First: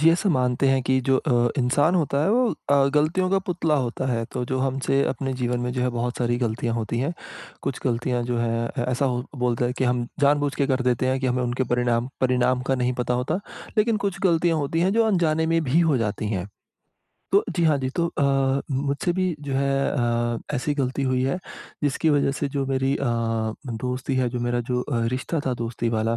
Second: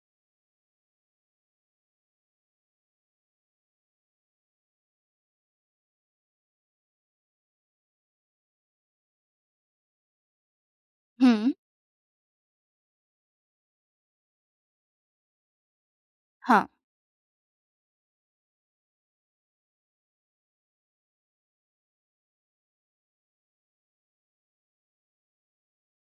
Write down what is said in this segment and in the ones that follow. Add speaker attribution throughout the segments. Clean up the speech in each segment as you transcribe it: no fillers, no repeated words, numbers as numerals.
Speaker 1: जी, ऐसा मानते हैं कि जो इंसान होता है वो गलतियों का पुतला होता है। तो जो हमसे अपने जीवन में जो है बहुत सारी गलतियाँ होती हैं। कुछ गलतियाँ जो हैं ऐसा हो बोलता है कि हम जानबूझ के कर देते हैं कि हमें
Speaker 2: हुँ,
Speaker 1: उनके परिणाम परिणाम का नहीं पता होता। लेकिन कुछ गलतियाँ होती हैं जो अनजाने में भी हो जाती हैं।
Speaker 2: हाँ।
Speaker 1: तो जी हाँ जी, तो मुझसे भी जो है ऐसी गलती हुई है जिसकी वज़ह से जो मेरी दोस्ती है, जो मेरा जो रिश्ता था दोस्ती वाला,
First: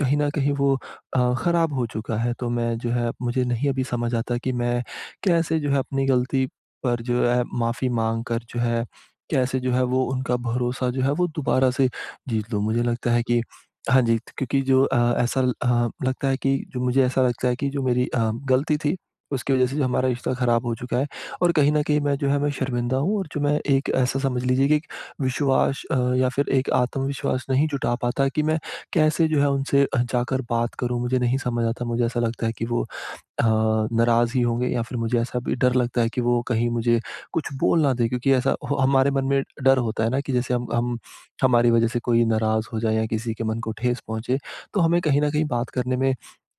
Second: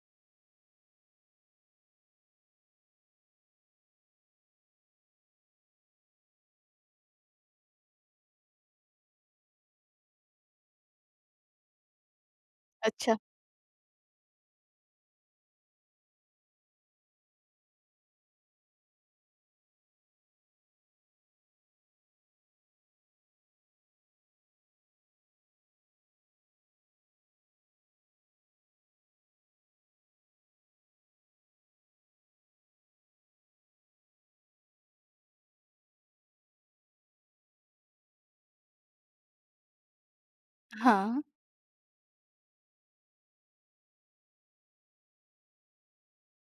Speaker 1: कहीं न कहीं वो ख़राब हो चुका है। तो मैं जो है मुझे नहीं अभी समझ आता कि मैं कैसे जो है अपनी गलती पर जो है माफ़ी माँग कर जो है, कैसे जो है वो उनका भरोसा जो है वो दोबारा से जीत लूँ। मुझे लगता
Speaker 2: अच्छा।
Speaker 1: है कि हाँ जी, क्योंकि जो ऐसा लगता है कि जो मुझे ऐसा लगता है कि जो मेरी गलती थी उसकी वजह से जो हमारा रिश्ता ख़राब हो चुका है और कहीं न कहीं मैं जो है मैं शर्मिंदा हूँ और जो मैं एक ऐसा समझ लीजिए कि एक विश्वास या फिर एक आत्मविश्वास नहीं जुटा पाता कि मैं कैसे जो है उनसे जाकर बात करूँ, मुझे नहीं समझ आता। मुझे ऐसा लगता है कि वो अ, नाराज़ ही होंगे या फिर मुझे ऐसा भी डर लगता है कि वो कहीं मुझे कुछ बोल ना दें क्योंकि ऐसा हो हमारे मन में डर होता है ना कि जैसे हम
Speaker 2: हाँ,
Speaker 1: हमारी वज़ह से कोई नाराज़ हो जाए या किसी के मन को ठेस पहुँचे, तो हमें कहीं न कहीं बात करने में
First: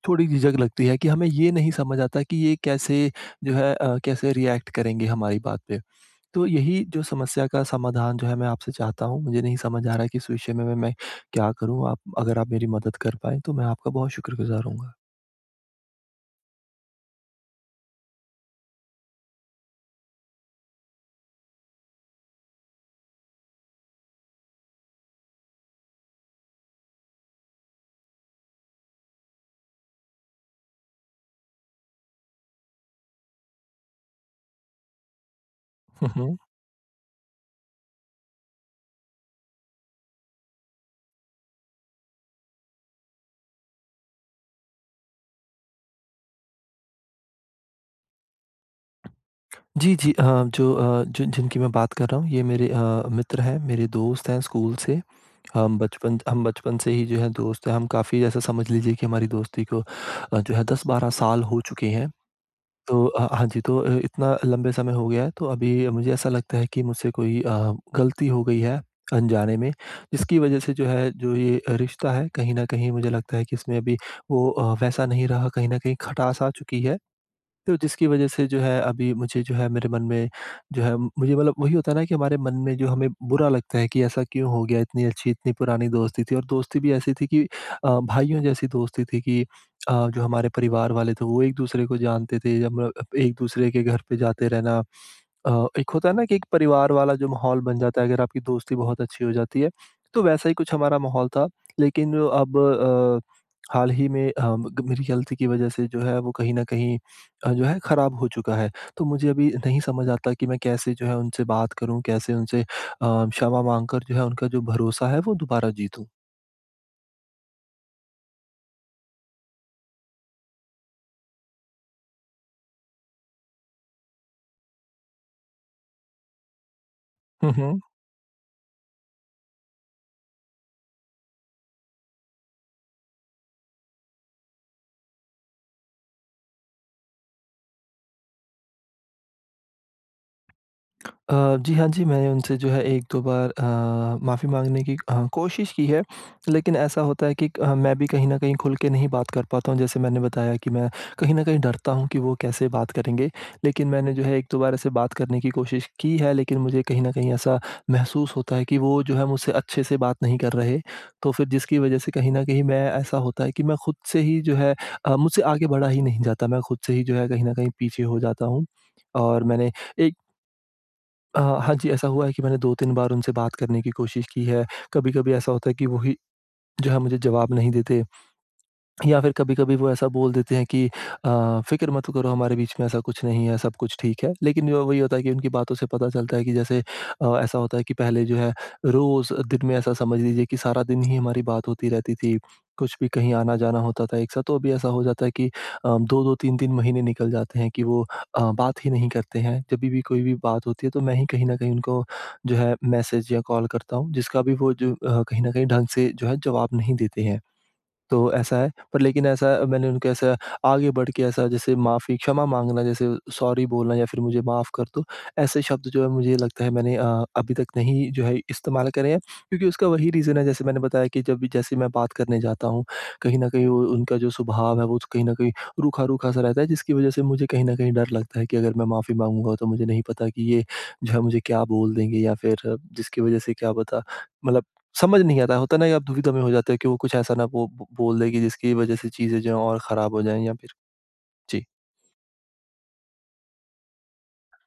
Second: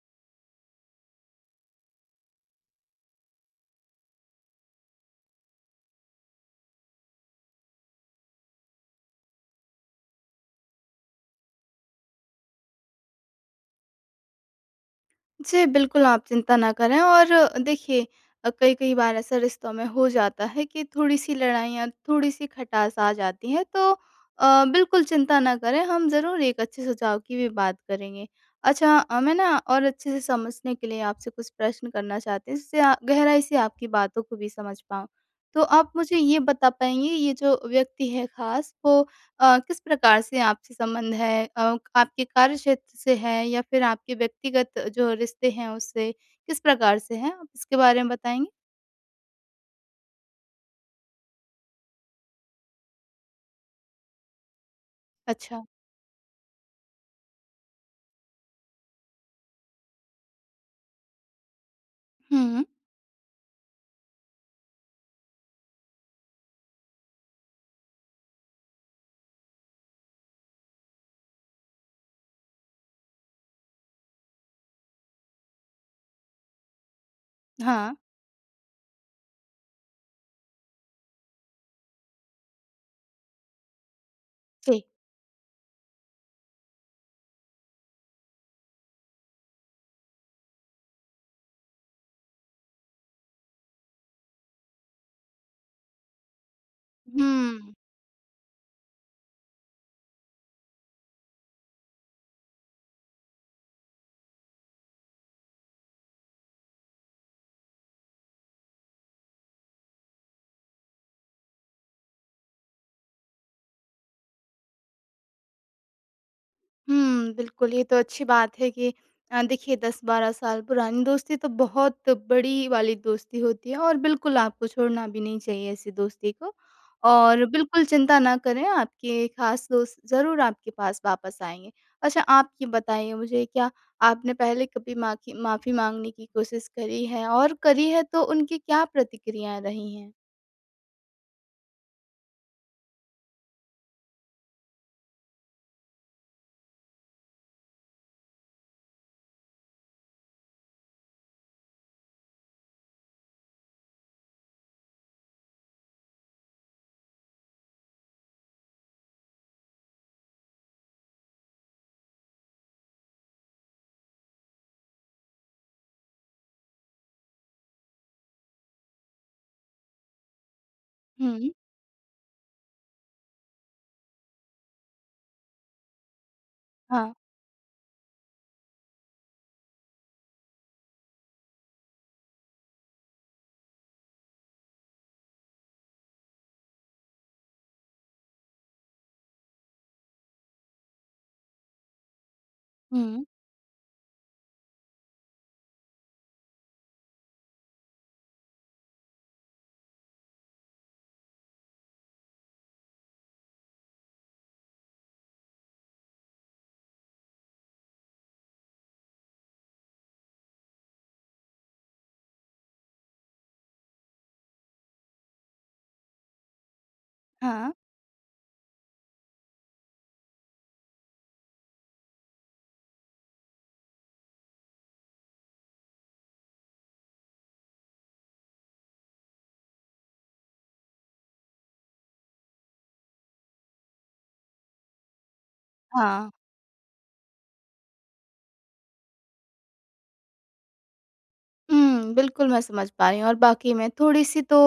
Speaker 1: थोड़ी झिझक लगती है कि हमें ये नहीं समझ आता कि ये कैसे जो है कैसे रिएक्ट करेंगे हमारी बात पे। तो यही जो समस्या का समाधान जो है मैं आपसे चाहता हूँ, मुझे नहीं समझ आ रहा कि इस विषय में मैं क्या करूँ? आप अगर आप मेरी मदद कर पाएँ, तो मैं आपका बहुत शुक्रगुज़ार होऊँगा।
Speaker 2: जी बिल्कुल आप चिंता ना करें और देखिए कई-कई बार ऐसा रिश्तों में हो जाता है कि थोड़ी-सी लड़ाइयाँ, थोड़ी-सी खटास आ जाती है तो बिल्कुल चिंता ना करें, हम ज़रूर एक अच्छे सुझाव की भी बात करेंगे। अच्छा मैं ना और अच्छे से समझने के लिए आपसे कुछ प्रश्न करना चाहती हूँ जिससे गहराई से आपकी बातों को भी समझ पाऊँ। तो आप मुझे ये बता पाएँगे ये जो व्यक्ति है ख़ास वो किस प्रकार से आपसे संबंध है? आपके कार्य क्षेत्र से है या फिर आपके व्यक्तिगत जो रिश्ते हैं उससे, किस प्रकार से हैं? आप इसके बारे में बताएँगे?
Speaker 1: जी, जी। जो जिनकी मैं बात कर रहा हूँ, ये मेरे मित्र हैं, मेरे दोस्त हैं स्कूल से।
Speaker 2: अच्छा।
Speaker 1: हम बचपन से ही जो है दोस्त हैं, हम काफ़ी ऐसा समझ लीजिए कि हमारी दोस्ती को जो है 10-12 साल हो चुके हैं।
Speaker 2: हुँ,
Speaker 1: तो हाँ जी, तो इतना लंबे समय हो गया है, तो अभी मुझे ऐसा लगता है कि मुझसे कोई गलती हो गई है अनजाने में, जिसकी वजह से जो है, जो ये रिश्ता है, कहीं न कहीं मुझे लगता है कि इसमें अभी वो वैसा नहीं रहा, कहीं न कहीं खटास आ चुकी है। तो
Speaker 2: हाँ।
Speaker 1: जिसकी वजह से जो है अभी मुझे जो है मेरे मन में जो है मुझे मतलब वही होता है ना कि हमारे मन में जो हमें बुरा लगता है कि ऐसा क्यों हो गया
Speaker 2: ठीक।
Speaker 1: इतनी अच्छी इतनी पुरानी दोस्ती थी और दोस्ती भी ऐसी थी कि भाइयों जैसी दोस्ती थी कि जो हमारे परिवार वाले थे वो एक दूसरे को जानते थे जब हम लोग एक दूसरे के घर पे जाते रहना एक होता है ना कि एक परिवार वाला जो माहौल
Speaker 2: हुँ।
Speaker 1: बन जाता है अगर आपकी दोस्ती बहुत अच्छी हो जाती है, तो वैसा ही कुछ हमारा माहौल था। लेकिन जो अब हाल ही में अ, ग मेरी गलती की वज़ह से जो है वो कहीं न कहीं जो है ख़राब हो चुका है। तो मुझे अभी नहीं समझ आता कि मैं कैसे जो है उनसे बात करूँ? कैसे उनसे क्षमा माँग कर जो है उनका जो भरोसा है वो दोबारा जीतूँ?
Speaker 2: हुँ, बिल्कुल, ये तो अच्छी बात है कि देखिए 10-12 साल पुरानी दोस्ती तो बहुत बड़ी वाली दोस्ती होती है और बिल्कुल आपको छोड़ना भी नहीं चाहिए ऐसी दोस्ती को। और बिल्कुल चिंता ना करें, आपके खास दोस्त ज़रूर आपके पास वापस आएँगे। अच्छा, आप ये बताइए मुझे क्या आपने पहले कभी माखी माफ़ी माँगने की कोशिश करी है? और करी है तो उनकी क्या प्रतिक्रियाएँ रही हैं?
Speaker 1: जी हाँ जी, मैंने उनसे जो है 1-2 बार माफ़ी माँगने की कोशिश की है, लेकिन ऐसा होता है कि मैं भी कहीं न कहीं खुल के नहीं बात कर पाता हूँ। जैसे मैंने बताया कि मैं कहीं न कहीं डरता हूँ कि वो कैसे बात करेंगे। लेकिन मैंने जो है 1-2 बार ऐसे बात करने की कोशिश की है, लेकिन मुझे कहीं न कहीं ऐसा महसूस होता है कि वो जो है मुझसे अच्छे से बात नहीं कर रहे। तो फिर जिसकी वजह से कहीं न कहीं मैं ऐसा होता है कि मैं खुद से ही जो है मुझसे आगे बढ़ा ही नहीं जाता। मैं खुद से ही जो है कहीं न कहीं पीछे हो जाता हूँ। और मैंने
Speaker 2: हुँ,
Speaker 1: हाँ जी, ऐसा हुआ है कि मैंने 2-3 बार उनसे बात करने की कोशिश की है। कभी-कभी ऐसा होता है कि वही जो है
Speaker 2: हाँ,
Speaker 1: मुझे जवाब नहीं देते या फिर कभी-कभी वो ऐसा बोल देते हैं कि फ़िक्र मत करो हमारे बीच में ऐसा कुछ नहीं है, सब कुछ ठीक है। लेकिन वो वही होता है कि उनकी बातों से पता चलता है कि जैसे ऐसा होता है कि पहले जो है रोज़ दिन में ऐसा समझ लीजिए कि सारा दिन ही हमारी बात होती रहती थी। कुछ भी
Speaker 2: हुँ,
Speaker 1: कहीं आना-जाना होता था एक साथ, तो अभी ऐसा हो जाता है कि 2-2 3-3 महीने निकल जाते हैं कि वो बात ही नहीं करते हैं। जभी भी कोई भी बात होती है तो मैं ही कहीं न कहीं उनको जो है मैसेज या कॉल करता हूँ, जिसका भी वो जो कहीं न कहीं ढंग से जो है जवाब नहीं देते हैं। तो ऐसा है, पर लेकिन ऐसा मैंने उनको ऐसा आगे बढ़ के ऐसा जैसे माफ़ी क्षमा माँगना जैसे सॉरी बोलना या फिर मुझे माफ़ कर दो, ऐसे शब्द जो है मुझे लगता है मैंने अभी तक
Speaker 2: हाँ,
Speaker 1: नहीं जो है इस्तेमाल करे हैं। क्योंकि उसका वही रीज़न है जैसे मैंने बताया कि जब भी जैसे मैं बात करने जाता हूँ, कहीं न कहीं वो उनका जो स्वभाव है वो कहीं न कहीं रूखा-रूखा सा रहता है जिसकी वज़ह से मुझे कहीं न कहीं डर लगता है कि अगर मैं माफ़ी माँगूँगा तो मुझे नहीं पता कि ये जो है मुझे क्या बोल देंगे या फिर जिसकी वज़ह से क्या पता मतलब समझ नहीं आता, होता ना कि आप
Speaker 2: हाँ।
Speaker 1: दुविधा में हो जाते हो कि वो कुछ ऐसा ना वो ब बोल दे कि जिसकी वजह से चीज़ें जो हैं और ख़राब हो जाएँ या फिर जी।
Speaker 2: हुँ, बिल्कुल मैं समझ पा रही हूँ और वाक़ई में थोड़ी-सी तो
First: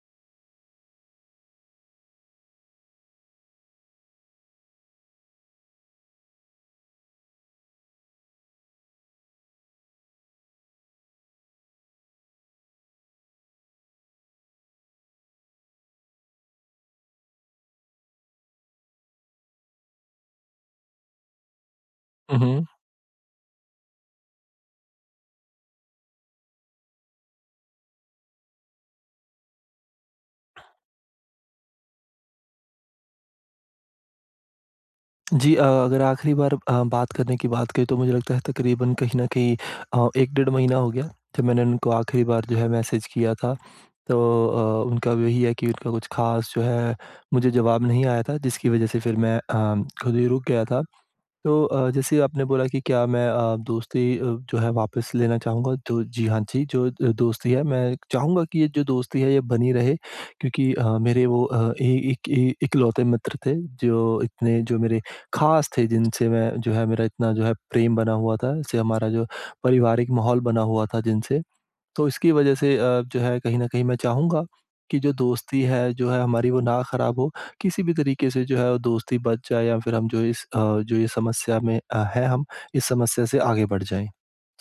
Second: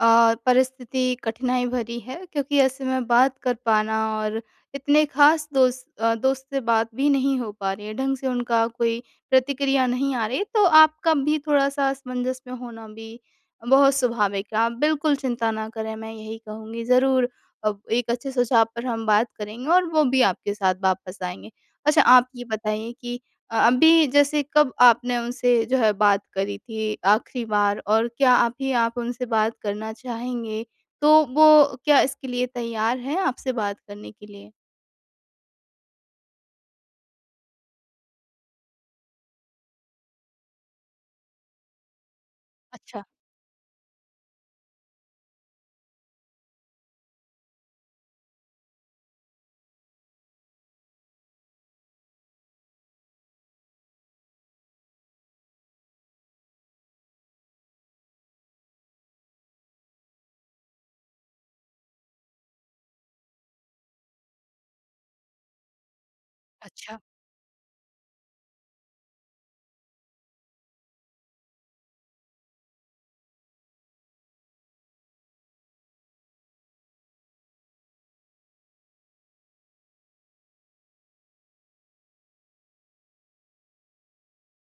Speaker 2: परिस्थिति कठिनाई भरी है क्योंकि ऐसे में बात कर पाना और इतने ख़ास दोस्त से बात भी नहीं हो पा रही है, ढंग से उनका कोई प्रतिक्रिया नहीं आ रही, तो आपका भी थोड़ा-सा असमंजस में होना भी बहुत स्वाभाविक है। आप बिल्कुल चिंता ना करें, मैं यही कहूँगी। ज़रूर अब एक अच्छे सुझाव पर हम बात करेंगे और वो भी आपके साथ वापस आएँगे। अच्छा, आप
Speaker 1: हुँ,
Speaker 2: ये
Speaker 1: हुँ।
Speaker 2: बताइए कि अभी जैसे कब आपने उनसे जो है बात करी थी आखिरी बार और क्या अभी आप उनसे बात करना चाहेंगे? तो वो क्या इसके लिए तैयार हैं आपसे बात करने के लिए?
Speaker 1: जी अगर आखिरी बार बात करने की बात करें तो मुझे लगता है तकरीबन कहीं न कहीं 1 डेढ़ महीना हो गया जब मैंने उनको आखिरी बार जो है
Speaker 2: अच्छा।
Speaker 1: मैसेज किया था। तो उनका वही है कि उनका कुछ ख़ास जो है मुझे जवाब नहीं आया था जिसकी वजह से फिर मैं खुद ही रुक गया था। तो जैसे आपने बोला कि क्या मैं दोस्ती जो है वापस लेना चाहूँगा, तो जी हाँ जी, जो दोस्ती है मैं चाहूँगा कि ये जो दोस्ती है ये बनी रहे क्योंकि मेरे वो अ, ए एक ए इकलौते मित्र थे जो इतने जो मेरे ख़ास थे जिनसे मैं जो है मेरा इतना जो है प्रेम बना हुआ था, इससे हमारा जो पारिवारिक माहौल बना हुआ था जिनसे। तो इसकी वजह से जो है कहीं न कहीं मैं चाहूँगा कि जो दोस्ती है, जो है हमारी वो ना खराब हो। किसी भी तरीके से जो है वो दोस्ती बच जाए या फिर हम जो इस जो ये समस्या में हैं हम, इस समस्या से आगे बढ़ जाएँ।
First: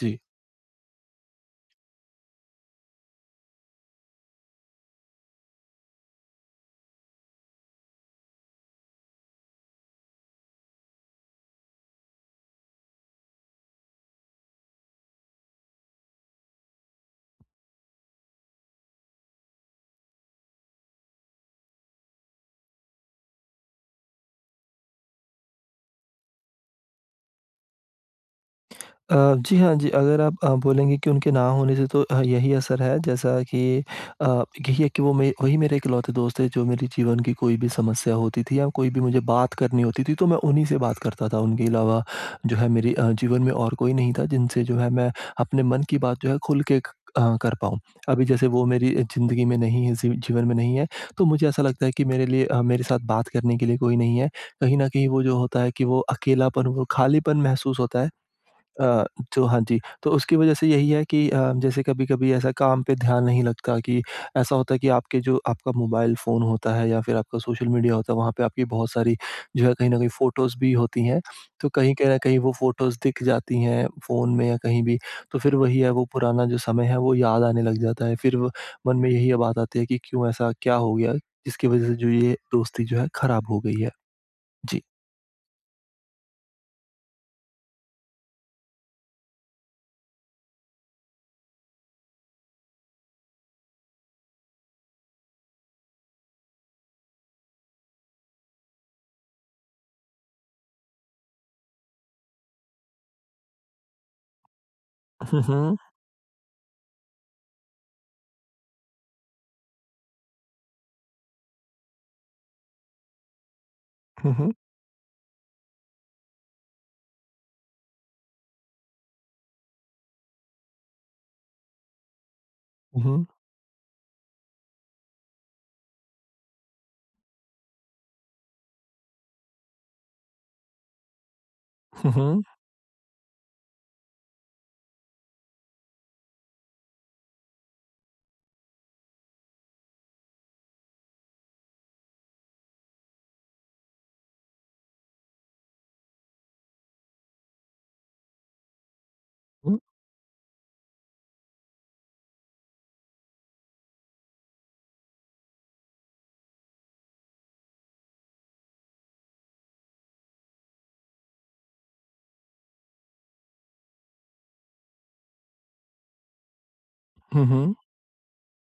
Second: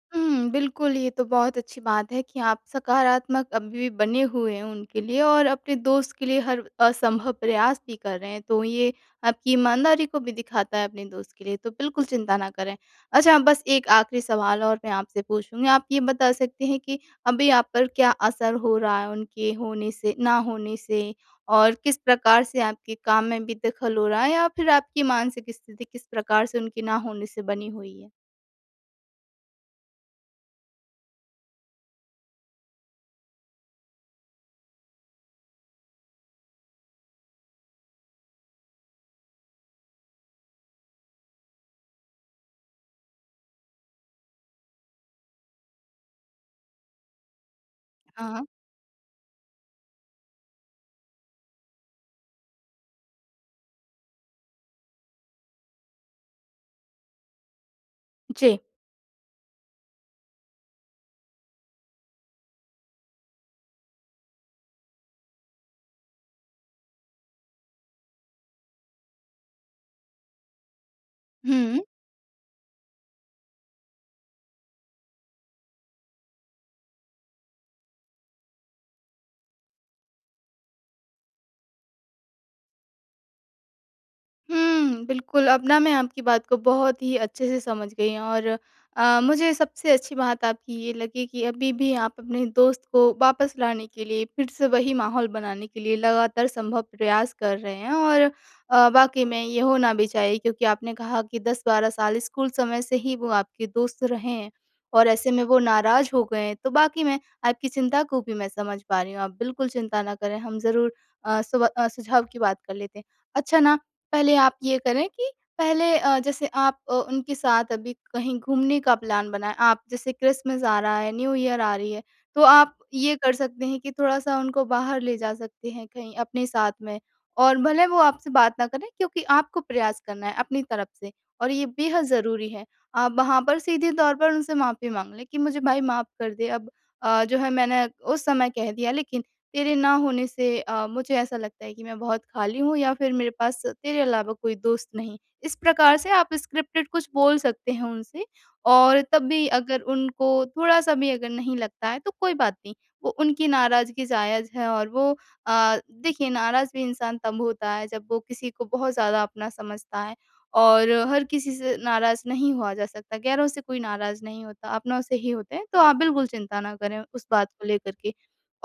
Speaker 1: जी।
Speaker 2: हुँ, बिल्कुल, ये तो बहुत अच्छी बात है कि आप सकारात्मक अभी भी बने हुए हैं उनके लिए और अपने दोस्त के लिए हर असंभव प्रयास भी कर रहे हैं, तो ये आपकी ईमानदारी को भी दिखाता है अपने दोस्त के लिए, तो बिल्कुल चिंता ना करें। अच्छा, बस एक आखिरी सवाल और मैं आपसे पूछूँगी, आप ये बता सकते हैं कि अभी आप पर क्या असर हो रहा है उनके होने से ना होने से? और किस प्रकार से आपके काम में भी दखल हो रहा है या फिर आपकी मानसिक स्थिति किस प्रकार से उनके ना होने से बनी हुई है?
Speaker 1: अ, जी हाँ, जी, अगर आप बोलेंगे कि उनके ना होने से तो यही असर है जैसा कि अ, यही है कि वो मे वही मेरे इकलौते दोस्त हैं जो मेरे जीवन की कोई भी समस्या होती थी या कोई भी मुझे बात करनी होती थी तो मैं उन्हीं से बात करता था। उनके अलावा जो है मेरे जीवन में और कोई नहीं था जिनसे जो है मैं अपने मन की बात जो है खुल के क कर पाऊँ। अभी
Speaker 2: हाँ।
Speaker 1: जैसे वो मेरी ज़िंदगी में नहीं है ज़ी जीवन में नहीं है तो मुझे ऐसा लगता है कि मेरे लिए मेरे साथ बात करने के लिए कोई नहीं है। कहीं न कहीं वो जो होता है कि वो अकेलापन, वो खालीपन महसूस होता है।
Speaker 2: जी,
Speaker 1: अ, जो हाँ जी, तो उसकी वजह से यही है कि जैसे कभी-कभी ऐसा काम पे ध्यान नहीं लगता कि ऐसा होता है कि आपके जो आपका मोबाइल फ़ोन होता है या फिर आपका सोशल मीडिया होता है, वहाँ पे आपकी बहुत सारी जो है कहीं न कहीं फ़ोटोज़ भी होती हैं। तो
Speaker 2: हुँ।
Speaker 1: कहीं कहीं न कहीं वो फ़ोटोज़ दिख जाती हैं फ़ोन में या कहीं भी, तो फिर वही है वो पुराना जो समय है वो याद आने लग जाता है। फिर वो मन में यही बात आती है कि क्यों ऐसा क्या हो गया? जिसकी वजह से जो ये दोस्ती जो है खराब हो गई है। जी।
Speaker 2: हुँ, बिल्कुल, अब ना मैं आपकी बात को बहुत ही अच्छे से समझ गई हूँ, और मुझे सबसे अच्छी बात आपकी ये लगी कि अभी भी आप अपने दोस्त को वापस लाने के लिए, फिर से वही माहौल बनाने के लिए लगातार संभव प्रयास कर रहे हैं और वाक़ई में ये होना भी चाहिए, क्योंकि आपने कहा कि 10-12 साल स्कूल समय से ही वो आपके दोस्त रहे हैं और ऐसे
Speaker 1: हुँ,
Speaker 2: में वो
Speaker 1: हुँ।
Speaker 2: नाराज़ हो गए हैं, तो वाक़ई में आपकी चिंता को भी मैं समझ पा रही हूँ। आप बिल्कुल चिंता ना करें, हम ज़रूर सुझाव की बात कर लेते हैं। अच्छा ना,
Speaker 1: हुँ,
Speaker 2: पहले
Speaker 1: हुँ।
Speaker 2: आप ये करें कि पहले जैसे आप उनके साथ अभी कहीं घूमने का प्लान बनाएँ। आप जैसे क्रिसमस आ रहा है, न्यू ईयर आ रही है, तो आप
Speaker 1: हुँ,
Speaker 2: ये
Speaker 1: हुँ।
Speaker 2: कर सकते हैं कि थोड़ा-सा उनको बाहर ले जा सकते हैं कहीं अपने साथ में। और भले वो आपसे बात ना करें, क्योंकि आपको प्रयास करना है अपनी तरफ से और ये बेहद
Speaker 1: हुँ, हुँ।
Speaker 2: ज़रूरी है। आप वहाँ पर सीधे तौर पर उनसे माफ़ी माँग लें कि मुझे भाई माफ़ कर दे, अब जो है मैंने उस समय कह दिया, लेकिन तेरे ना होने से मुझे ऐसा लगता है कि मैं बहुत खाली हूँ या फिर मेरे पास तेरे अलावा कोई दोस्त नहीं। इस प्रकार से आप स्क्रिप्टेड कुछ बोल सकते हैं उनसे, और तब भी अगर उनको थोड़ा-सा भी अगर नहीं लगता है तो कोई बात नहीं। वो उनकी नाराज़गी जायज़ है, और वो देखिए, नाराज़ भी इंसान तब होता है जब वो किसी को बहुत ज़्यादा अपना समझता है, और हर किसी से नाराज़ नहीं हुआ जा सकता। गैरों से कोई नाराज़ नहीं होता, अपनों से ही होते हैं। तो आप बिल्कुल चिंता ना करें उस
Speaker 1: हुँ,
Speaker 2: बात को
Speaker 1: हुँ।
Speaker 2: लेकर के।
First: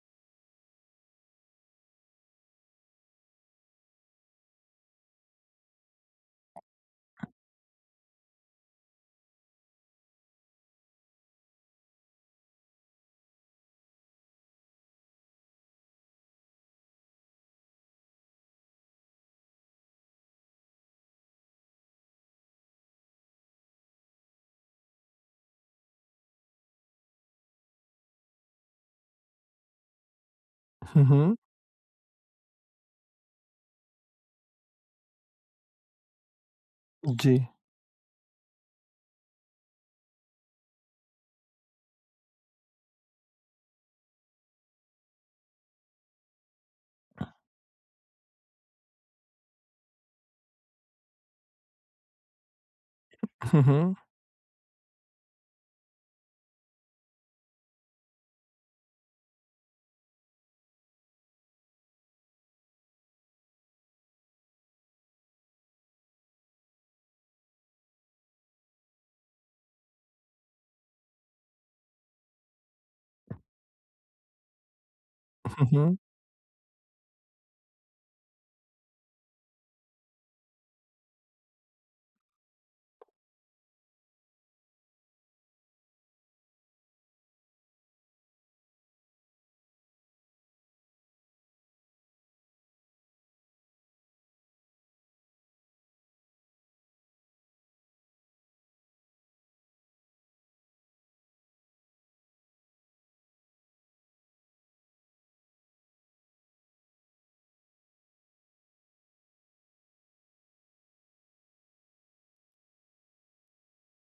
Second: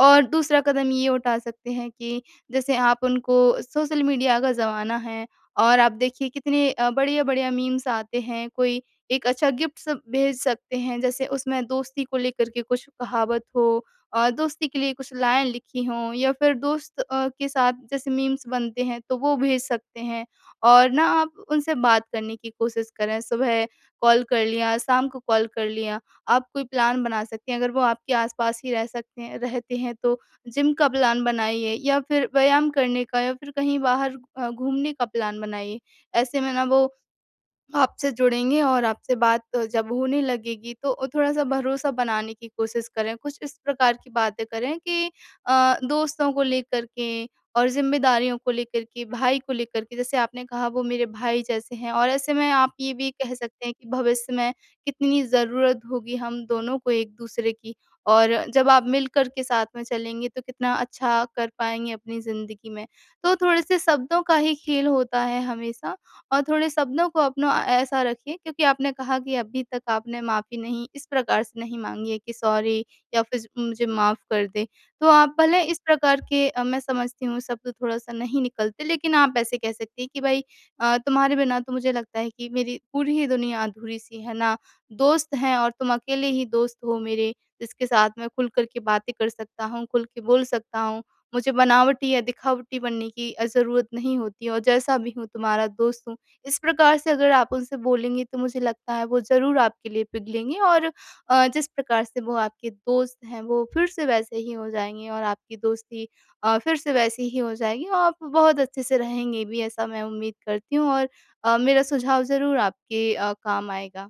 Speaker 2: और दूसरा कदम ये उठा सकते हैं कि जैसे आप उनको, सोशल मीडिया का ज़माना है, और आप देखिए कितने बढ़िया-बढ़िया मीम्स आते हैं। कोई एक अच्छा गिफ्ट सब भेज सकते हैं, जैसे उसमें दोस्ती को लेकर के कुछ कहावत हो और दोस्ती के लिए कुछ लाइन लिखी हों, या फिर दोस्त के साथ जैसे मीम्स बनते हैं तो वो भेज सकते हैं। और ना आप उनसे बात करने की कोशिश करें, सुबह कॉल कर लिया, शाम को कॉल कर लिया। आप कोई प्लान बना सकती हैं। अगर वो आपके आसपास ही रह सकते हैं, रहते हैं, तो जिम का
Speaker 1: हुँ,
Speaker 2: प्लान
Speaker 1: हुँ।
Speaker 2: बनाइए या फिर व्यायाम करने का या फिर कहीं बाहर घूमने का प्लान बनाइए। ऐसे में ना वो
Speaker 1: जी।
Speaker 2: आपसे जुड़ेंगे और आपसे बात जब होने लगेगी, तो थोड़ा-सा भरोसा बनाने की कोशिश करें। कुछ इस प्रकार की बातें करें कि दोस्तों को लेकर के और ज़िम्मेदारियों को लेकर के, भाई को लेकर के, जैसे आपने कहा वो मेरे भाई जैसे हैं, और ऐसे में आप ये भी कह
Speaker 1: हुँ,
Speaker 2: सकते हैं कि
Speaker 1: हुँ।
Speaker 2: भविष्य में कितनी ज़रूरत होगी हम दोनों को एक-दूसरे की, और जब आप मिलकर के साथ में चलेंगे तो कितना अच्छा कर पाएँगे अपनी ज़िंदगी में। तो थोड़े-से शब्दों का ही खेल होता है हमेशा, और थोड़े शब्दों को अपना ऐसा रखिए, क्योंकि आपने कहा कि अभी तक आपने माफ़ी नहीं इस प्रकार से नहीं माँगी है कि सॉरी या फिर मुझे माफ़ कर दें। तो आप भले
Speaker 1: हुँ,
Speaker 2: इस
Speaker 1: हुँ।
Speaker 2: प्रकार के, मैं समझती हूँ, शब्द थोड़ा-सा नहीं निकलते, लेकिन आप ऐसे कह सकती हैं कि भाई तुम्हारे बिना तो मुझे लगता है कि मेरी पूरी ही दुनिया अधूरी-सी है ना, दोस्त हैं और तुम अकेले ही दोस्त हो मेरे, जिसके साथ मैं खुल कर के बातें कर सकता हूँ, खुल के बोल सकता हूँ। मुझे बनावटी या दिखावटी बनने की ज़रूरत नहीं होती, और जैसा भी हूँ तुम्हारा दोस्त हूँ। इस प्रकार से अगर आप उनसे बोलेंगे तो मुझे लगता है वो ज़रूर आपके लिए पिघलेंगे, और जिस प्रकार से वो आपके दोस्त हैं वो फिर से वैसे ही हो जाएँगे, और आपकी दोस्ती फिर से वैसी ही हो जाएगी, और आप बहुत अच्छे से रहेंगे भी, ऐसा मैं उम्मीद करती हूँ, और मेरा सुझाव ज़रूर आपके काम आएगा।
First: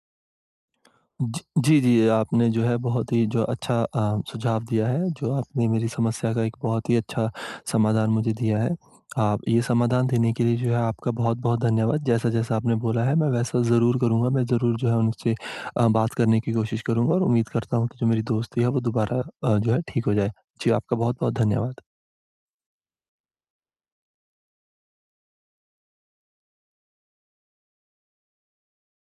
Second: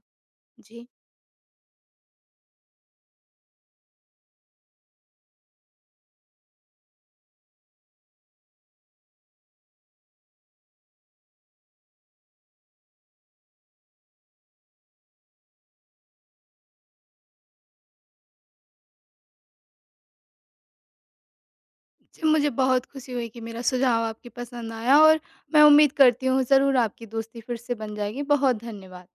Speaker 2: जी।
Speaker 1: ज जी, जी, आपने जो है बहुत ही जो अच्छा सुझाव दिया है, जो आपने मेरी समस्या का एक बहुत ही अच्छा समाधान मुझे दिया है। आप ये समाधान देने के लिए जो है आपका बहुत-बहुत धन्यवाद। जैसा-जैसा आपने बोला है, मैं वैसा ज़रूर करूँगा। मैं ज़रूर जो है उनसे बात करने की कोशिश करूँगा और उम्मीद करता हूँ कि जो मेरी दोस्ती है वो दोबारा जो है ठीक हो जाए। जी, आपका बहुत-बहुत धन्यवाद।
Speaker 2: जी, मुझे बहुत खुशी हुई कि मेरा सुझाव आपकी पसंद आया, और मैं उम्मीद करती हूँ ज़रूर आपकी दोस्ती फिर से बन जाएगी। बहुत धन्यवाद।